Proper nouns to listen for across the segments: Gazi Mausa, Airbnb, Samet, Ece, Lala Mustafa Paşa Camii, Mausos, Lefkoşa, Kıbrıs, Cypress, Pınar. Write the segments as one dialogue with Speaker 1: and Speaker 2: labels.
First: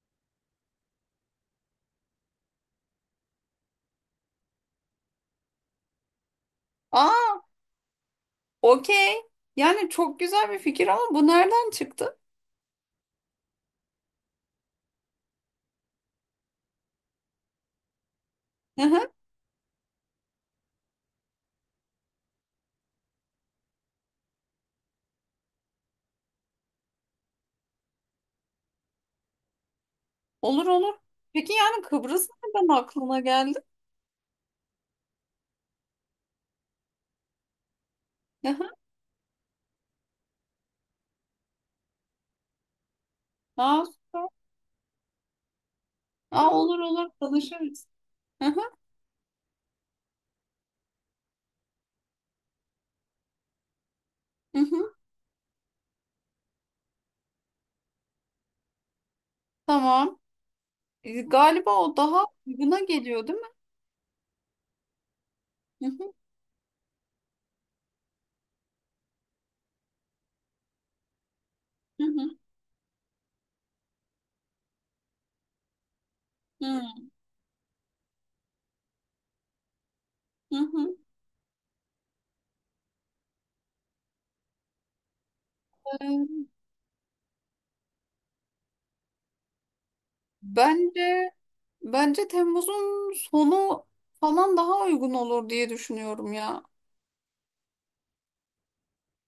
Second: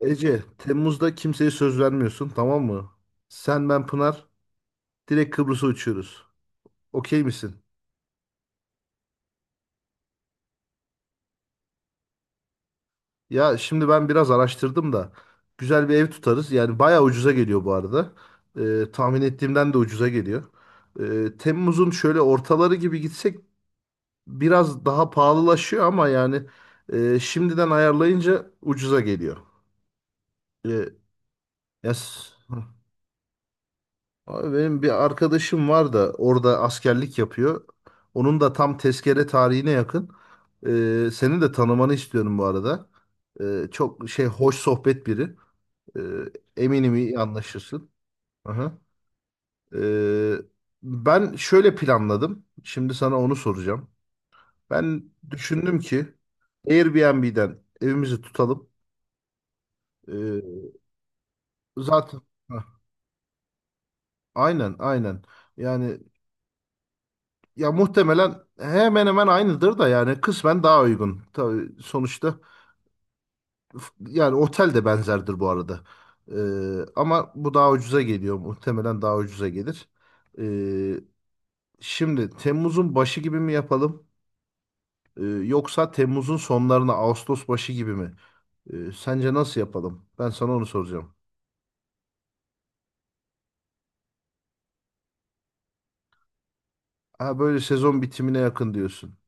Speaker 1: Ece, Temmuz'da kimseye söz vermiyorsun, tamam mı? Sen, ben, Pınar direkt Kıbrıs'a uçuyoruz. Okey
Speaker 2: Aa,
Speaker 1: misin?
Speaker 2: okey. Yani çok güzel bir fikir ama bu nereden çıktı?
Speaker 1: Ya şimdi ben biraz araştırdım da güzel bir ev tutarız. Yani bayağı ucuza geliyor bu arada.
Speaker 2: Hı hı.
Speaker 1: Tahmin ettiğimden de ucuza geliyor. Temmuz'un şöyle ortaları gibi gitsek biraz daha pahalılaşıyor ama yani şimdiden ayarlayınca ucuza geliyor.
Speaker 2: Olur
Speaker 1: Ee,
Speaker 2: olur. Peki yani Kıbrıs
Speaker 1: yes.
Speaker 2: nereden aklına geldi?
Speaker 1: Abi benim bir arkadaşım var da orada askerlik yapıyor. Onun
Speaker 2: Hı
Speaker 1: da
Speaker 2: hı.
Speaker 1: tam tezkere tarihine yakın. Seni de tanımanı istiyorum bu arada.
Speaker 2: Aa,
Speaker 1: Çok şey,
Speaker 2: süper.
Speaker 1: hoş sohbet biri. Ee,
Speaker 2: Aa, olur
Speaker 1: Eminim
Speaker 2: olur
Speaker 1: iyi
Speaker 2: tanışırız.
Speaker 1: anlaşırsın.
Speaker 2: Hı hı,
Speaker 1: Aha. Ee, Ben şöyle planladım. Şimdi sana onu soracağım.
Speaker 2: hı hı.
Speaker 1: Ben düşündüm ki Airbnb'den evimizi tutalım.
Speaker 2: Tamam.
Speaker 1: Ee,
Speaker 2: Galiba o
Speaker 1: zaten
Speaker 2: daha
Speaker 1: Hah,
Speaker 2: uyguna geliyor, değil mi?
Speaker 1: aynen aynen.
Speaker 2: Hı
Speaker 1: Yani
Speaker 2: hı,
Speaker 1: ya muhtemelen hemen hemen aynıdır da yani kısmen daha uygun. Tabii
Speaker 2: hı hı,
Speaker 1: sonuçta yani otel de benzerdir bu arada. Ama bu daha ucuza geliyor. Muhtemelen daha ucuza gelir.
Speaker 2: hı hı, hı.
Speaker 1: Ee, Şimdi Temmuz'un başı gibi mi yapalım? Yoksa Temmuz'un
Speaker 2: Ee,
Speaker 1: sonlarına Ağustos başı gibi mi? Sence nasıl yapalım? Ben sana onu soracağım.
Speaker 2: Bence bence Temmuz'un sonu falan daha uygun olur diye düşünüyorum ya.
Speaker 1: Ha, böyle sezon bitimine yakın diyorsun.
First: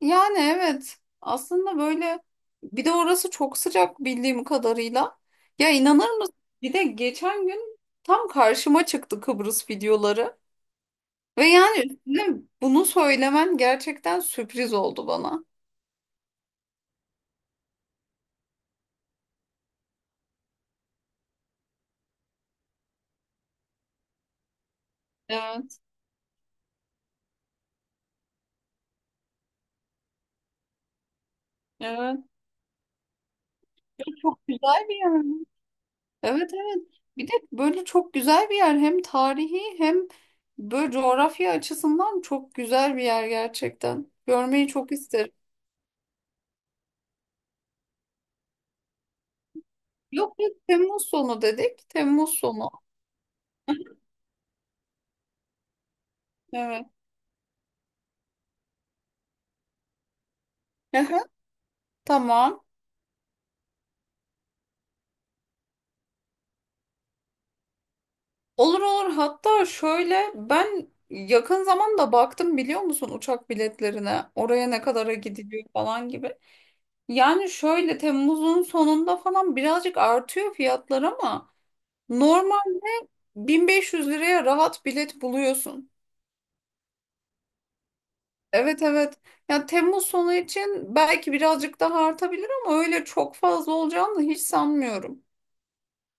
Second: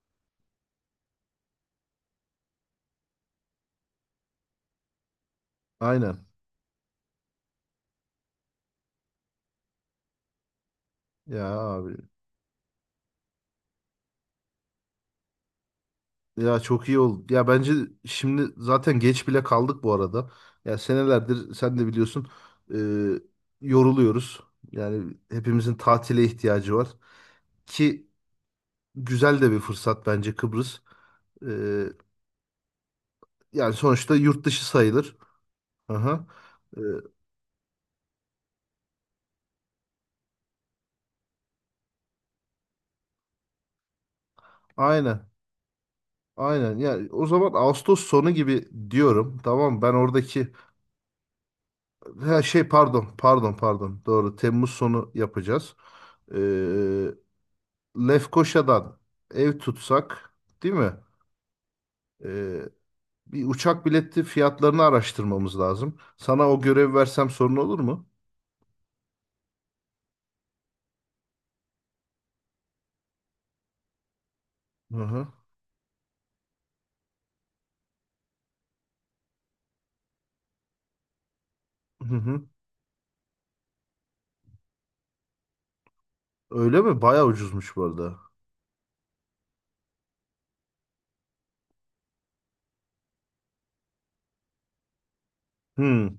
Speaker 2: Yani evet, aslında böyle bir de orası çok sıcak bildiğim kadarıyla. Ya, inanır
Speaker 1: Aynen.
Speaker 2: mısın? Bir de geçen gün tam karşıma çıktı Kıbrıs videoları. Ve
Speaker 1: Ya
Speaker 2: yani
Speaker 1: abi.
Speaker 2: üstüne bunu söylemen gerçekten sürpriz oldu bana.
Speaker 1: Ya çok iyi oldu. Ya bence şimdi zaten geç bile kaldık bu arada. Ya senelerdir sen de biliyorsun, e, yoruluyoruz. Yani hepimizin
Speaker 2: Evet,
Speaker 1: tatile ihtiyacı var. Ki güzel de bir fırsat bence Kıbrıs. E,
Speaker 2: evet.
Speaker 1: Yani sonuçta yurt
Speaker 2: Çok
Speaker 1: dışı
Speaker 2: güzel bir
Speaker 1: sayılır.
Speaker 2: yer.
Speaker 1: Aha.
Speaker 2: Evet,
Speaker 1: E,
Speaker 2: evet. Bir de böyle çok güzel bir yer. Hem tarihi hem böyle coğrafya açısından çok güzel bir yer gerçekten. Görmeyi çok
Speaker 1: aynen.
Speaker 2: isterim.
Speaker 1: Aynen. Ya o zaman Ağustos sonu gibi diyorum. Tamam, ben
Speaker 2: Yok
Speaker 1: oradaki
Speaker 2: yok, Temmuz sonu dedik. Temmuz
Speaker 1: ha, şey,
Speaker 2: sonu.
Speaker 1: pardon pardon pardon, doğru Temmuz sonu yapacağız. E,
Speaker 2: Evet.
Speaker 1: Lefkoşa'dan ev tutsak, değil mi?
Speaker 2: Aha, tamam.
Speaker 1: Ee, Bir uçak bileti fiyatlarını araştırmamız lazım. Sana o görev versem sorun olur mu?
Speaker 2: Olur olur. Hatta şöyle, ben yakın zamanda baktım, biliyor musun, uçak biletlerine. Oraya ne
Speaker 1: Hı
Speaker 2: kadara
Speaker 1: hı.
Speaker 2: gidiliyor falan gibi. Yani şöyle Temmuz'un sonunda falan birazcık artıyor fiyatlar ama
Speaker 1: Hı hı.
Speaker 2: normal 1500 liraya rahat bilet buluyorsun.
Speaker 1: Öyle mi? Bayağı ucuzmuş bu arada.
Speaker 2: Evet evet. Ya Temmuz sonu için belki birazcık daha artabilir ama öyle çok fazla olacağını hiç sanmıyorum.
Speaker 1: Hmm.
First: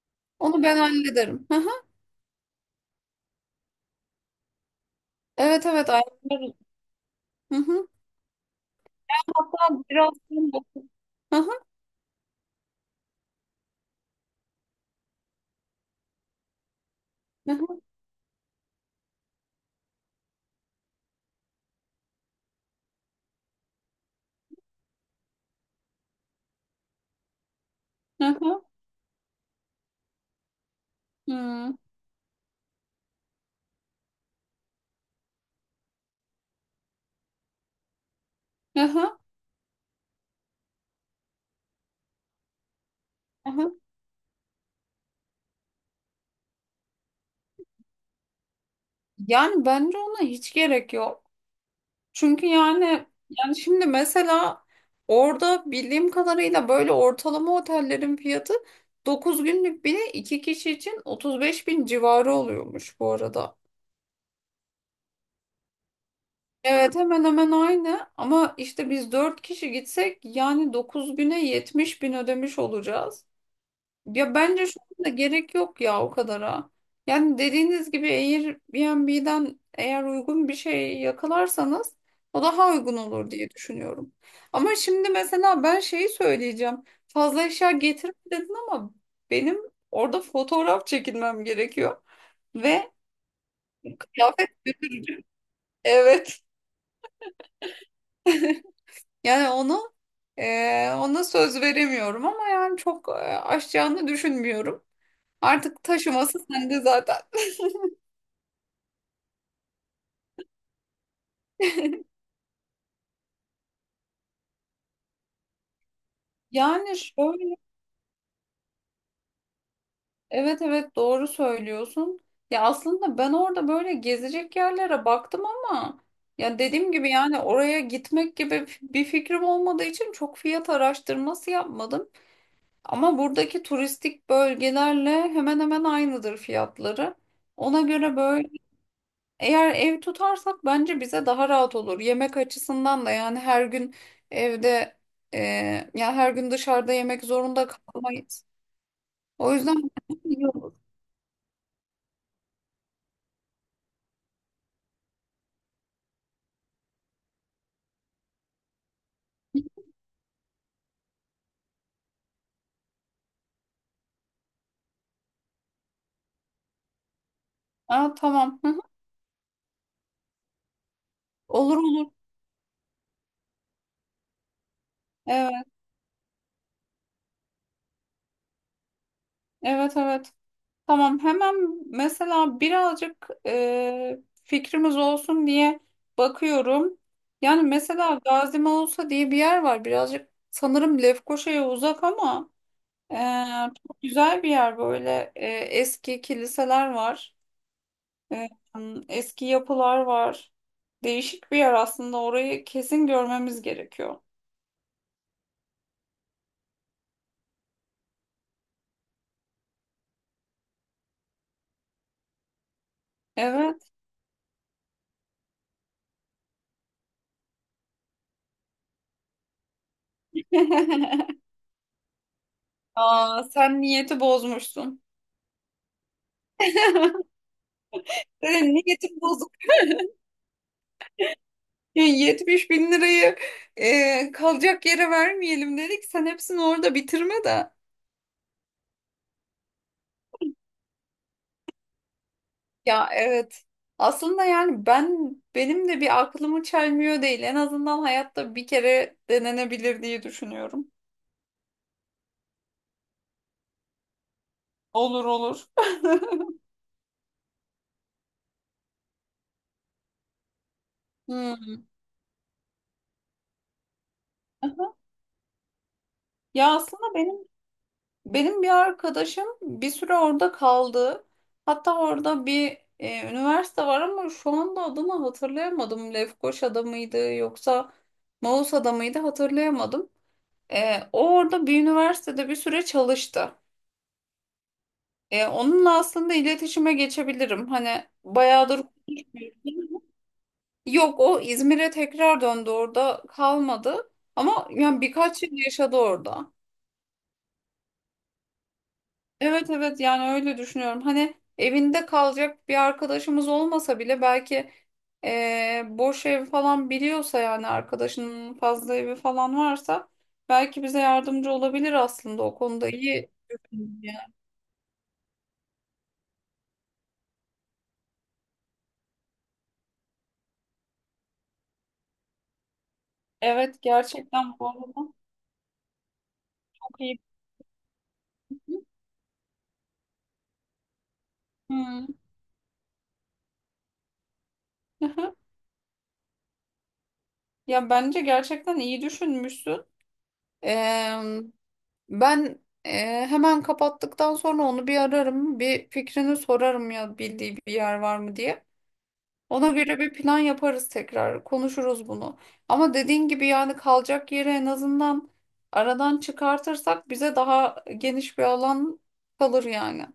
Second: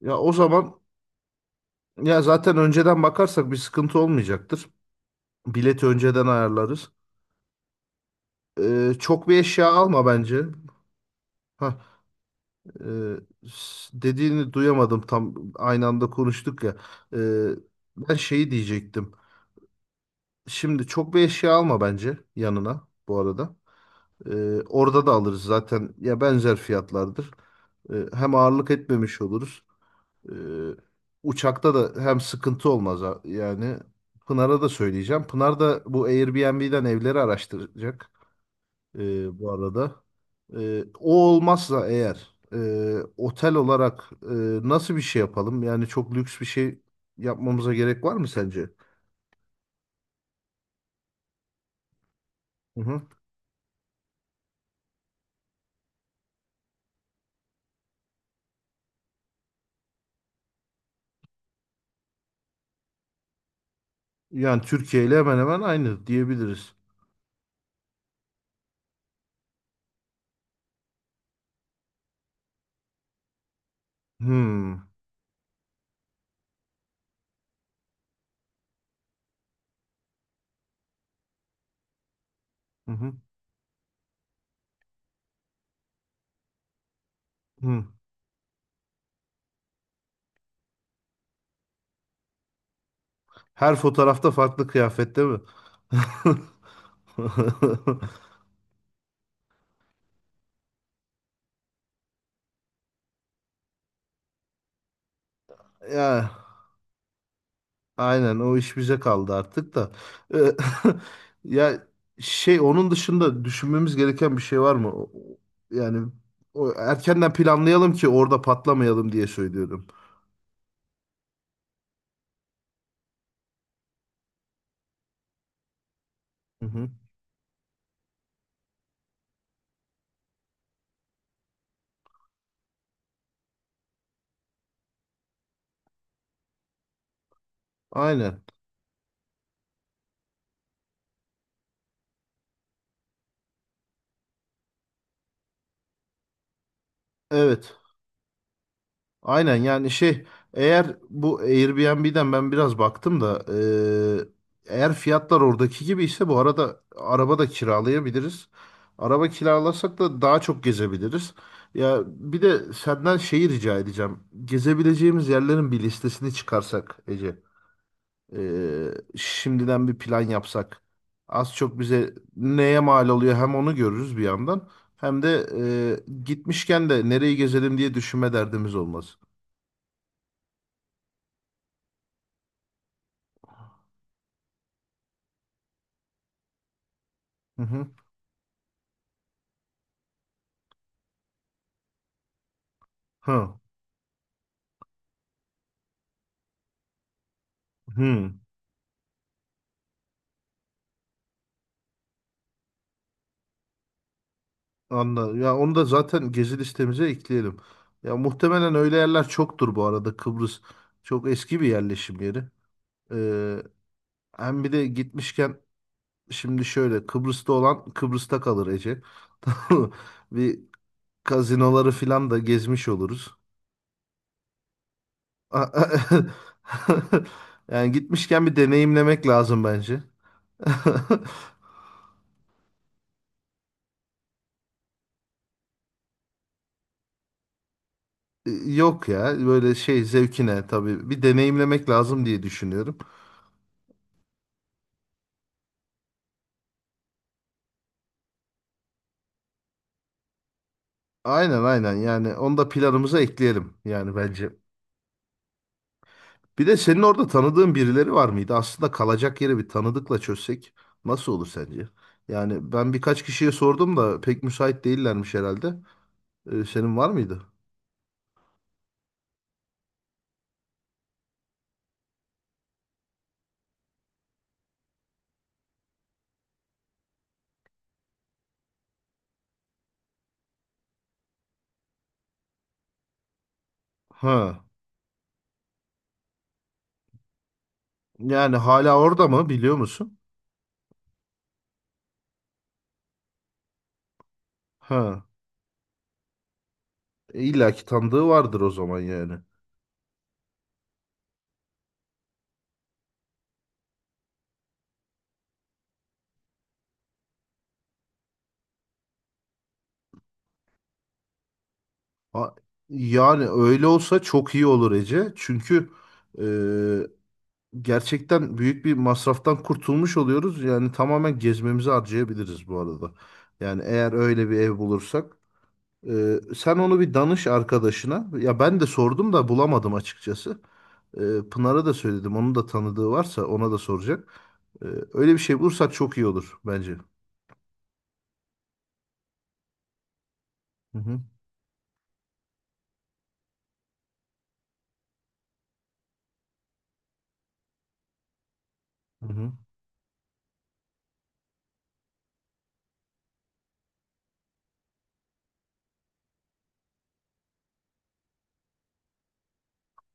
Speaker 1: Ya o
Speaker 2: Onu
Speaker 1: zaman
Speaker 2: ben hallederim. Hı hı.
Speaker 1: ya zaten önceden bakarsak bir sıkıntı olmayacaktır.
Speaker 2: Evet
Speaker 1: Bileti
Speaker 2: evet.
Speaker 1: önceden
Speaker 2: Ayarlarım.
Speaker 1: ayarlarız.
Speaker 2: Hı hı.
Speaker 1: Çok bir eşya
Speaker 2: Hatta
Speaker 1: alma
Speaker 2: biraz.
Speaker 1: bence.
Speaker 2: Aha,
Speaker 1: Hah, e, dediğini duyamadım, tam aynı anda konuştuk ya. Ee,
Speaker 2: aha,
Speaker 1: Ben şeyi diyecektim. Şimdi çok bir eşya alma bence yanına bu arada. Orada da alırız zaten ya, benzer fiyatlardır. Hem
Speaker 2: aha,
Speaker 1: ağırlık etmemiş oluruz. Ee, Uçakta
Speaker 2: hmm,
Speaker 1: da hem sıkıntı olmaz ha- yani. Pınar'a da söyleyeceğim. Pınar da bu Airbnb'den evleri araştıracak
Speaker 2: aha,
Speaker 1: bu arada. O olmazsa eğer otel
Speaker 2: aha.
Speaker 1: olarak nasıl bir şey yapalım? Yani çok lüks bir şey yapmamıza gerek var mı sence?
Speaker 2: Yani bence ona hiç gerek yok. Çünkü
Speaker 1: Hı
Speaker 2: yani
Speaker 1: hı.
Speaker 2: şimdi mesela orada bildiğim kadarıyla böyle ortalama otellerin fiyatı 9 günlük bile 2 kişi için 35.000 civarı oluyormuş bu arada.
Speaker 1: Yani Türkiye ile hemen hemen aynı diyebiliriz.
Speaker 2: Evet hemen hemen aynı ama işte biz 4 kişi gitsek yani 9 güne 70.000 ödemiş olacağız. Ya bence şu
Speaker 1: Hmm.
Speaker 2: anda gerek yok ya, o kadara. Yani dediğiniz gibi Airbnb'den eğer uygun bir şey yakalarsanız o daha
Speaker 1: Hı
Speaker 2: uygun
Speaker 1: hı.
Speaker 2: olur diye düşünüyorum. Ama şimdi mesela ben şeyi söyleyeceğim. Fazla eşya
Speaker 1: Hı.
Speaker 2: getirme dedin ama benim orada fotoğraf çekilmem gerekiyor. Ve
Speaker 1: Her fotoğrafta
Speaker 2: kıyafet
Speaker 1: farklı kıyafette
Speaker 2: götüreceğim.
Speaker 1: mi?
Speaker 2: Evet. Yani onu ona söz veremiyorum ama yani çok aşacağını düşünmüyorum. Artık
Speaker 1: Ya
Speaker 2: taşıması sende zaten.
Speaker 1: aynen o iş bize kaldı artık da. Ee, Ya şey, onun dışında düşünmemiz gereken bir şey var mı? Yani o,
Speaker 2: Yani
Speaker 1: erkenden
Speaker 2: şöyle
Speaker 1: planlayalım ki orada patlamayalım diye söylüyorum.
Speaker 2: Evet evet, doğru söylüyorsun. Ya aslında ben orada böyle gezecek yerlere baktım ama ya
Speaker 1: Hı hı.
Speaker 2: dediğim gibi yani oraya gitmek gibi bir fikrim olmadığı için çok fiyat araştırması yapmadım. Ama buradaki turistik bölgelerle hemen hemen aynıdır fiyatları. Ona göre
Speaker 1: Aynen.
Speaker 2: böyle eğer ev tutarsak bence bize daha rahat olur. Yemek açısından da yani her gün evde e, ya her gün dışarıda yemek zorunda
Speaker 1: Evet.
Speaker 2: kalmayız. O
Speaker 1: Aynen yani
Speaker 2: yüzden
Speaker 1: şey,
Speaker 2: iyi olur.
Speaker 1: eğer bu Airbnb'den ben biraz baktım da eğer fiyatlar oradaki gibi ise bu arada araba da kiralayabiliriz. Araba kiralasak da daha çok gezebiliriz. Ya bir de senden şeyi rica edeceğim. Gezebileceğimiz yerlerin bir listesini çıkarsak Ece.
Speaker 2: Aa,
Speaker 1: e,
Speaker 2: tamam. Hı.
Speaker 1: Şimdiden bir plan yapsak. Az
Speaker 2: Olur
Speaker 1: çok
Speaker 2: olur.
Speaker 1: bize neye mal oluyor hem onu görürüz bir yandan. Hem de
Speaker 2: Evet,
Speaker 1: gitmişken de nereyi gezelim diye düşünme derdimiz olmaz.
Speaker 2: evet, evet. Tamam, hemen mesela birazcık fikrimiz olsun diye bakıyorum.
Speaker 1: Hı
Speaker 2: Yani
Speaker 1: hı.
Speaker 2: mesela Gazi Mausa diye bir yer var. Birazcık sanırım Lefkoşa'ya uzak ama e,
Speaker 1: Ha,
Speaker 2: çok güzel bir yer böyle. Eski kiliseler var.
Speaker 1: hı,
Speaker 2: E, Eski yapılar var. Değişik bir yer aslında. Orayı kesin görmemiz gerekiyor.
Speaker 1: anladım. Ya onu da zaten gezi listemize ekleyelim. Ya muhtemelen öyle yerler çoktur bu arada. Kıbrıs çok eski bir yerleşim yeri. Ee,
Speaker 2: Evet.
Speaker 1: Hem bir de gitmişken, şimdi şöyle, Kıbrıs'ta olan Kıbrıs'ta kalır Ece. Tamam mı? Bir kazinoları filan da gezmiş oluruz.
Speaker 2: Aa, sen niyeti bozmuşsun.
Speaker 1: Yani gitmişken
Speaker 2: E,
Speaker 1: bir
Speaker 2: Niyetim
Speaker 1: deneyimlemek
Speaker 2: bozuk.
Speaker 1: lazım bence.
Speaker 2: 70 bin lirayı kalacak yere vermeyelim dedik. Sen hepsini orada bitirme de.
Speaker 1: Yok ya böyle şey zevkine tabii bir deneyimlemek lazım diye düşünüyorum.
Speaker 2: Ya evet. Aslında yani benim de bir aklımı çelmiyor değil. En azından hayatta bir kere denenebilir diye düşünüyorum.
Speaker 1: Aynen aynen, yani onu da planımıza ekleyelim yani bence.
Speaker 2: Olur olur.
Speaker 1: Bir de senin orada tanıdığın birileri var mıydı? Aslında kalacak yeri bir tanıdıkla çözsek nasıl olur
Speaker 2: Hmm.
Speaker 1: sence? Yani ben birkaç kişiye sordum da pek müsait değillermiş herhalde.
Speaker 2: Ya
Speaker 1: Senin var
Speaker 2: aslında
Speaker 1: mıydı?
Speaker 2: benim Benim bir arkadaşım bir süre orada kaldı. Hatta orada bir üniversite var ama şu anda adını hatırlayamadım. Lefkoşa'da mıydı yoksa Mausa'da mıydı hatırlayamadım. O orada bir üniversitede bir süre çalıştı.
Speaker 1: Ha.
Speaker 2: Onunla aslında iletişime geçebilirim. Hani
Speaker 1: Yani
Speaker 2: bayağıdır
Speaker 1: hala orada mı biliyor
Speaker 2: konuşmuyoruz.
Speaker 1: musun?
Speaker 2: Yok, o İzmir'e tekrar döndü, orada kalmadı. Ama yani
Speaker 1: Ha.
Speaker 2: birkaç yıl yaşadı orada.
Speaker 1: E, İlla ki tanıdığı vardır o zaman yani.
Speaker 2: Evet evet yani öyle düşünüyorum. Hani evinde kalacak bir arkadaşımız olmasa bile belki boş ev falan biliyorsa yani arkadaşının fazla evi falan varsa belki bize yardımcı olabilir, aslında
Speaker 1: Ha,
Speaker 2: o konuda iyi
Speaker 1: yani öyle
Speaker 2: düşünüyor.
Speaker 1: olsa çok iyi olur Ece. Çünkü e, gerçekten büyük bir masraftan kurtulmuş oluyoruz. Yani tamamen gezmemizi harcayabiliriz bu arada.
Speaker 2: Evet
Speaker 1: Yani eğer öyle
Speaker 2: gerçekten
Speaker 1: bir
Speaker 2: bu
Speaker 1: ev
Speaker 2: arada
Speaker 1: bulursak. Sen onu
Speaker 2: çok
Speaker 1: bir
Speaker 2: iyi.
Speaker 1: danış arkadaşına. Ya ben de sordum da bulamadım açıkçası. Pınar'a da
Speaker 2: Hmm.
Speaker 1: söyledim. Onun da tanıdığı varsa ona da soracak. Ee, Öyle bir şey bulursak çok iyi olur bence.
Speaker 2: Ya bence gerçekten iyi düşünmüşsün.
Speaker 1: Hı hı,
Speaker 2: Eee, ben hemen kapattıktan sonra onu bir ararım, bir fikrini sorarım ya bildiği bir yer var mı diye.
Speaker 1: hı hı.
Speaker 2: Ona göre bir plan yaparız tekrar. Konuşuruz bunu. Ama dediğin gibi yani kalacak yeri en azından aradan çıkartırsak bize daha geniş bir alan kalır yani.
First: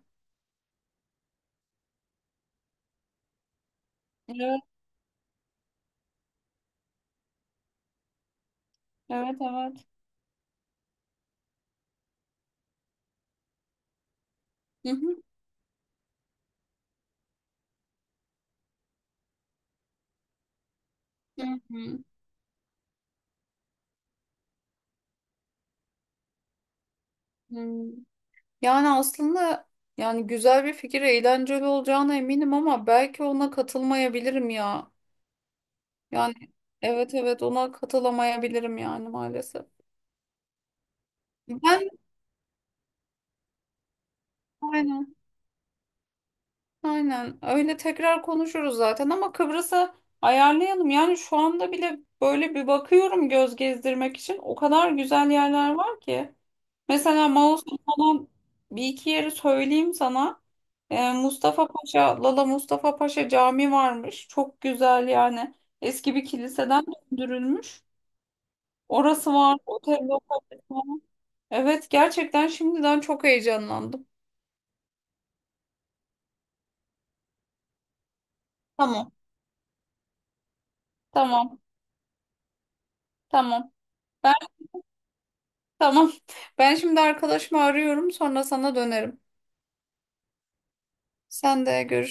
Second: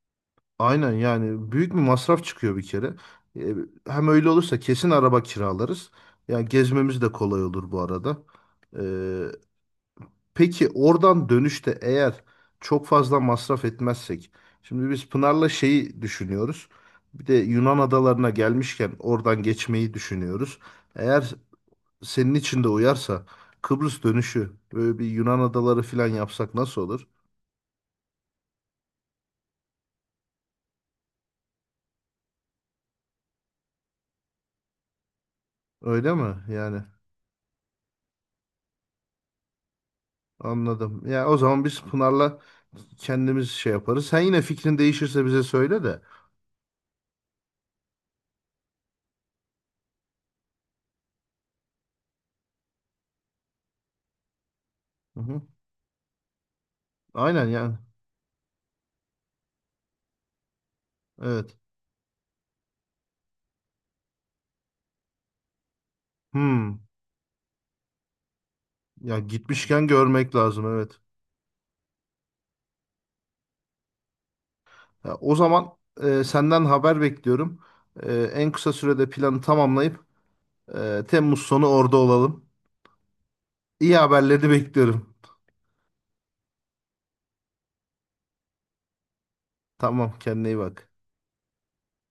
Speaker 1: Aynen yani büyük bir masraf çıkıyor bir kere. Ee, Hem öyle olursa
Speaker 2: Evet,
Speaker 1: kesin araba kiralarız. Yani gezmemiz de kolay olur bu arada. Ee,
Speaker 2: evet, evet.
Speaker 1: Peki oradan dönüşte eğer çok fazla masraf etmezsek, şimdi
Speaker 2: Hı
Speaker 1: biz
Speaker 2: hı.
Speaker 1: Pınar'la şeyi düşünüyoruz. Bir de Yunan adalarına gelmişken oradan geçmeyi düşünüyoruz. Eğer
Speaker 2: Hı hı.
Speaker 1: senin için de uyarsa Kıbrıs dönüşü böyle bir Yunan adaları falan yapsak nasıl olur?
Speaker 2: Hı. Yani aslında yani güzel bir fikir, eğlenceli olacağına eminim ama belki ona katılmayabilirim ya.
Speaker 1: Öyle
Speaker 2: Yani
Speaker 1: mi? Yani
Speaker 2: evet evet, ona katılamayabilirim yani maalesef.
Speaker 1: anladım. Ya o zaman biz
Speaker 2: Ben
Speaker 1: Pınar'la kendimiz şey yaparız. Sen yine fikrin
Speaker 2: aynen.
Speaker 1: değişirse bize söyle de.
Speaker 2: Aynen öyle, tekrar konuşuruz zaten ama Kıbrıs'a ayarlayalım. Yani şu anda bile böyle bir bakıyorum göz gezdirmek için. O kadar
Speaker 1: Hı
Speaker 2: güzel
Speaker 1: hı.
Speaker 2: yerler var ki. Mesela
Speaker 1: Aynen
Speaker 2: Mausos
Speaker 1: yani.
Speaker 2: falan, bir iki yeri söyleyeyim sana.
Speaker 1: Evet.
Speaker 2: Mustafa Paşa, Lala Mustafa Paşa Camii varmış. Çok güzel yani. Eski bir
Speaker 1: Hmm.
Speaker 2: kiliseden döndürülmüş.
Speaker 1: Ya
Speaker 2: Orası var.
Speaker 1: gitmişken
Speaker 2: Otel
Speaker 1: görmek
Speaker 2: lokasyonu
Speaker 1: lazım, evet.
Speaker 2: var. Evet gerçekten şimdiden çok heyecanlandım.
Speaker 1: Ya, o zaman senden haber bekliyorum. En kısa sürede
Speaker 2: Tamam.
Speaker 1: planı tamamlayıp Temmuz
Speaker 2: Tamam.
Speaker 1: sonu orada olalım.
Speaker 2: Tamam.
Speaker 1: İyi haberleri bekliyorum.
Speaker 2: Tamam. Ben şimdi arkadaşımı arıyorum, sonra sana dönerim.
Speaker 1: Tamam, kendine iyi bak.
Speaker 2: Sen de görüş.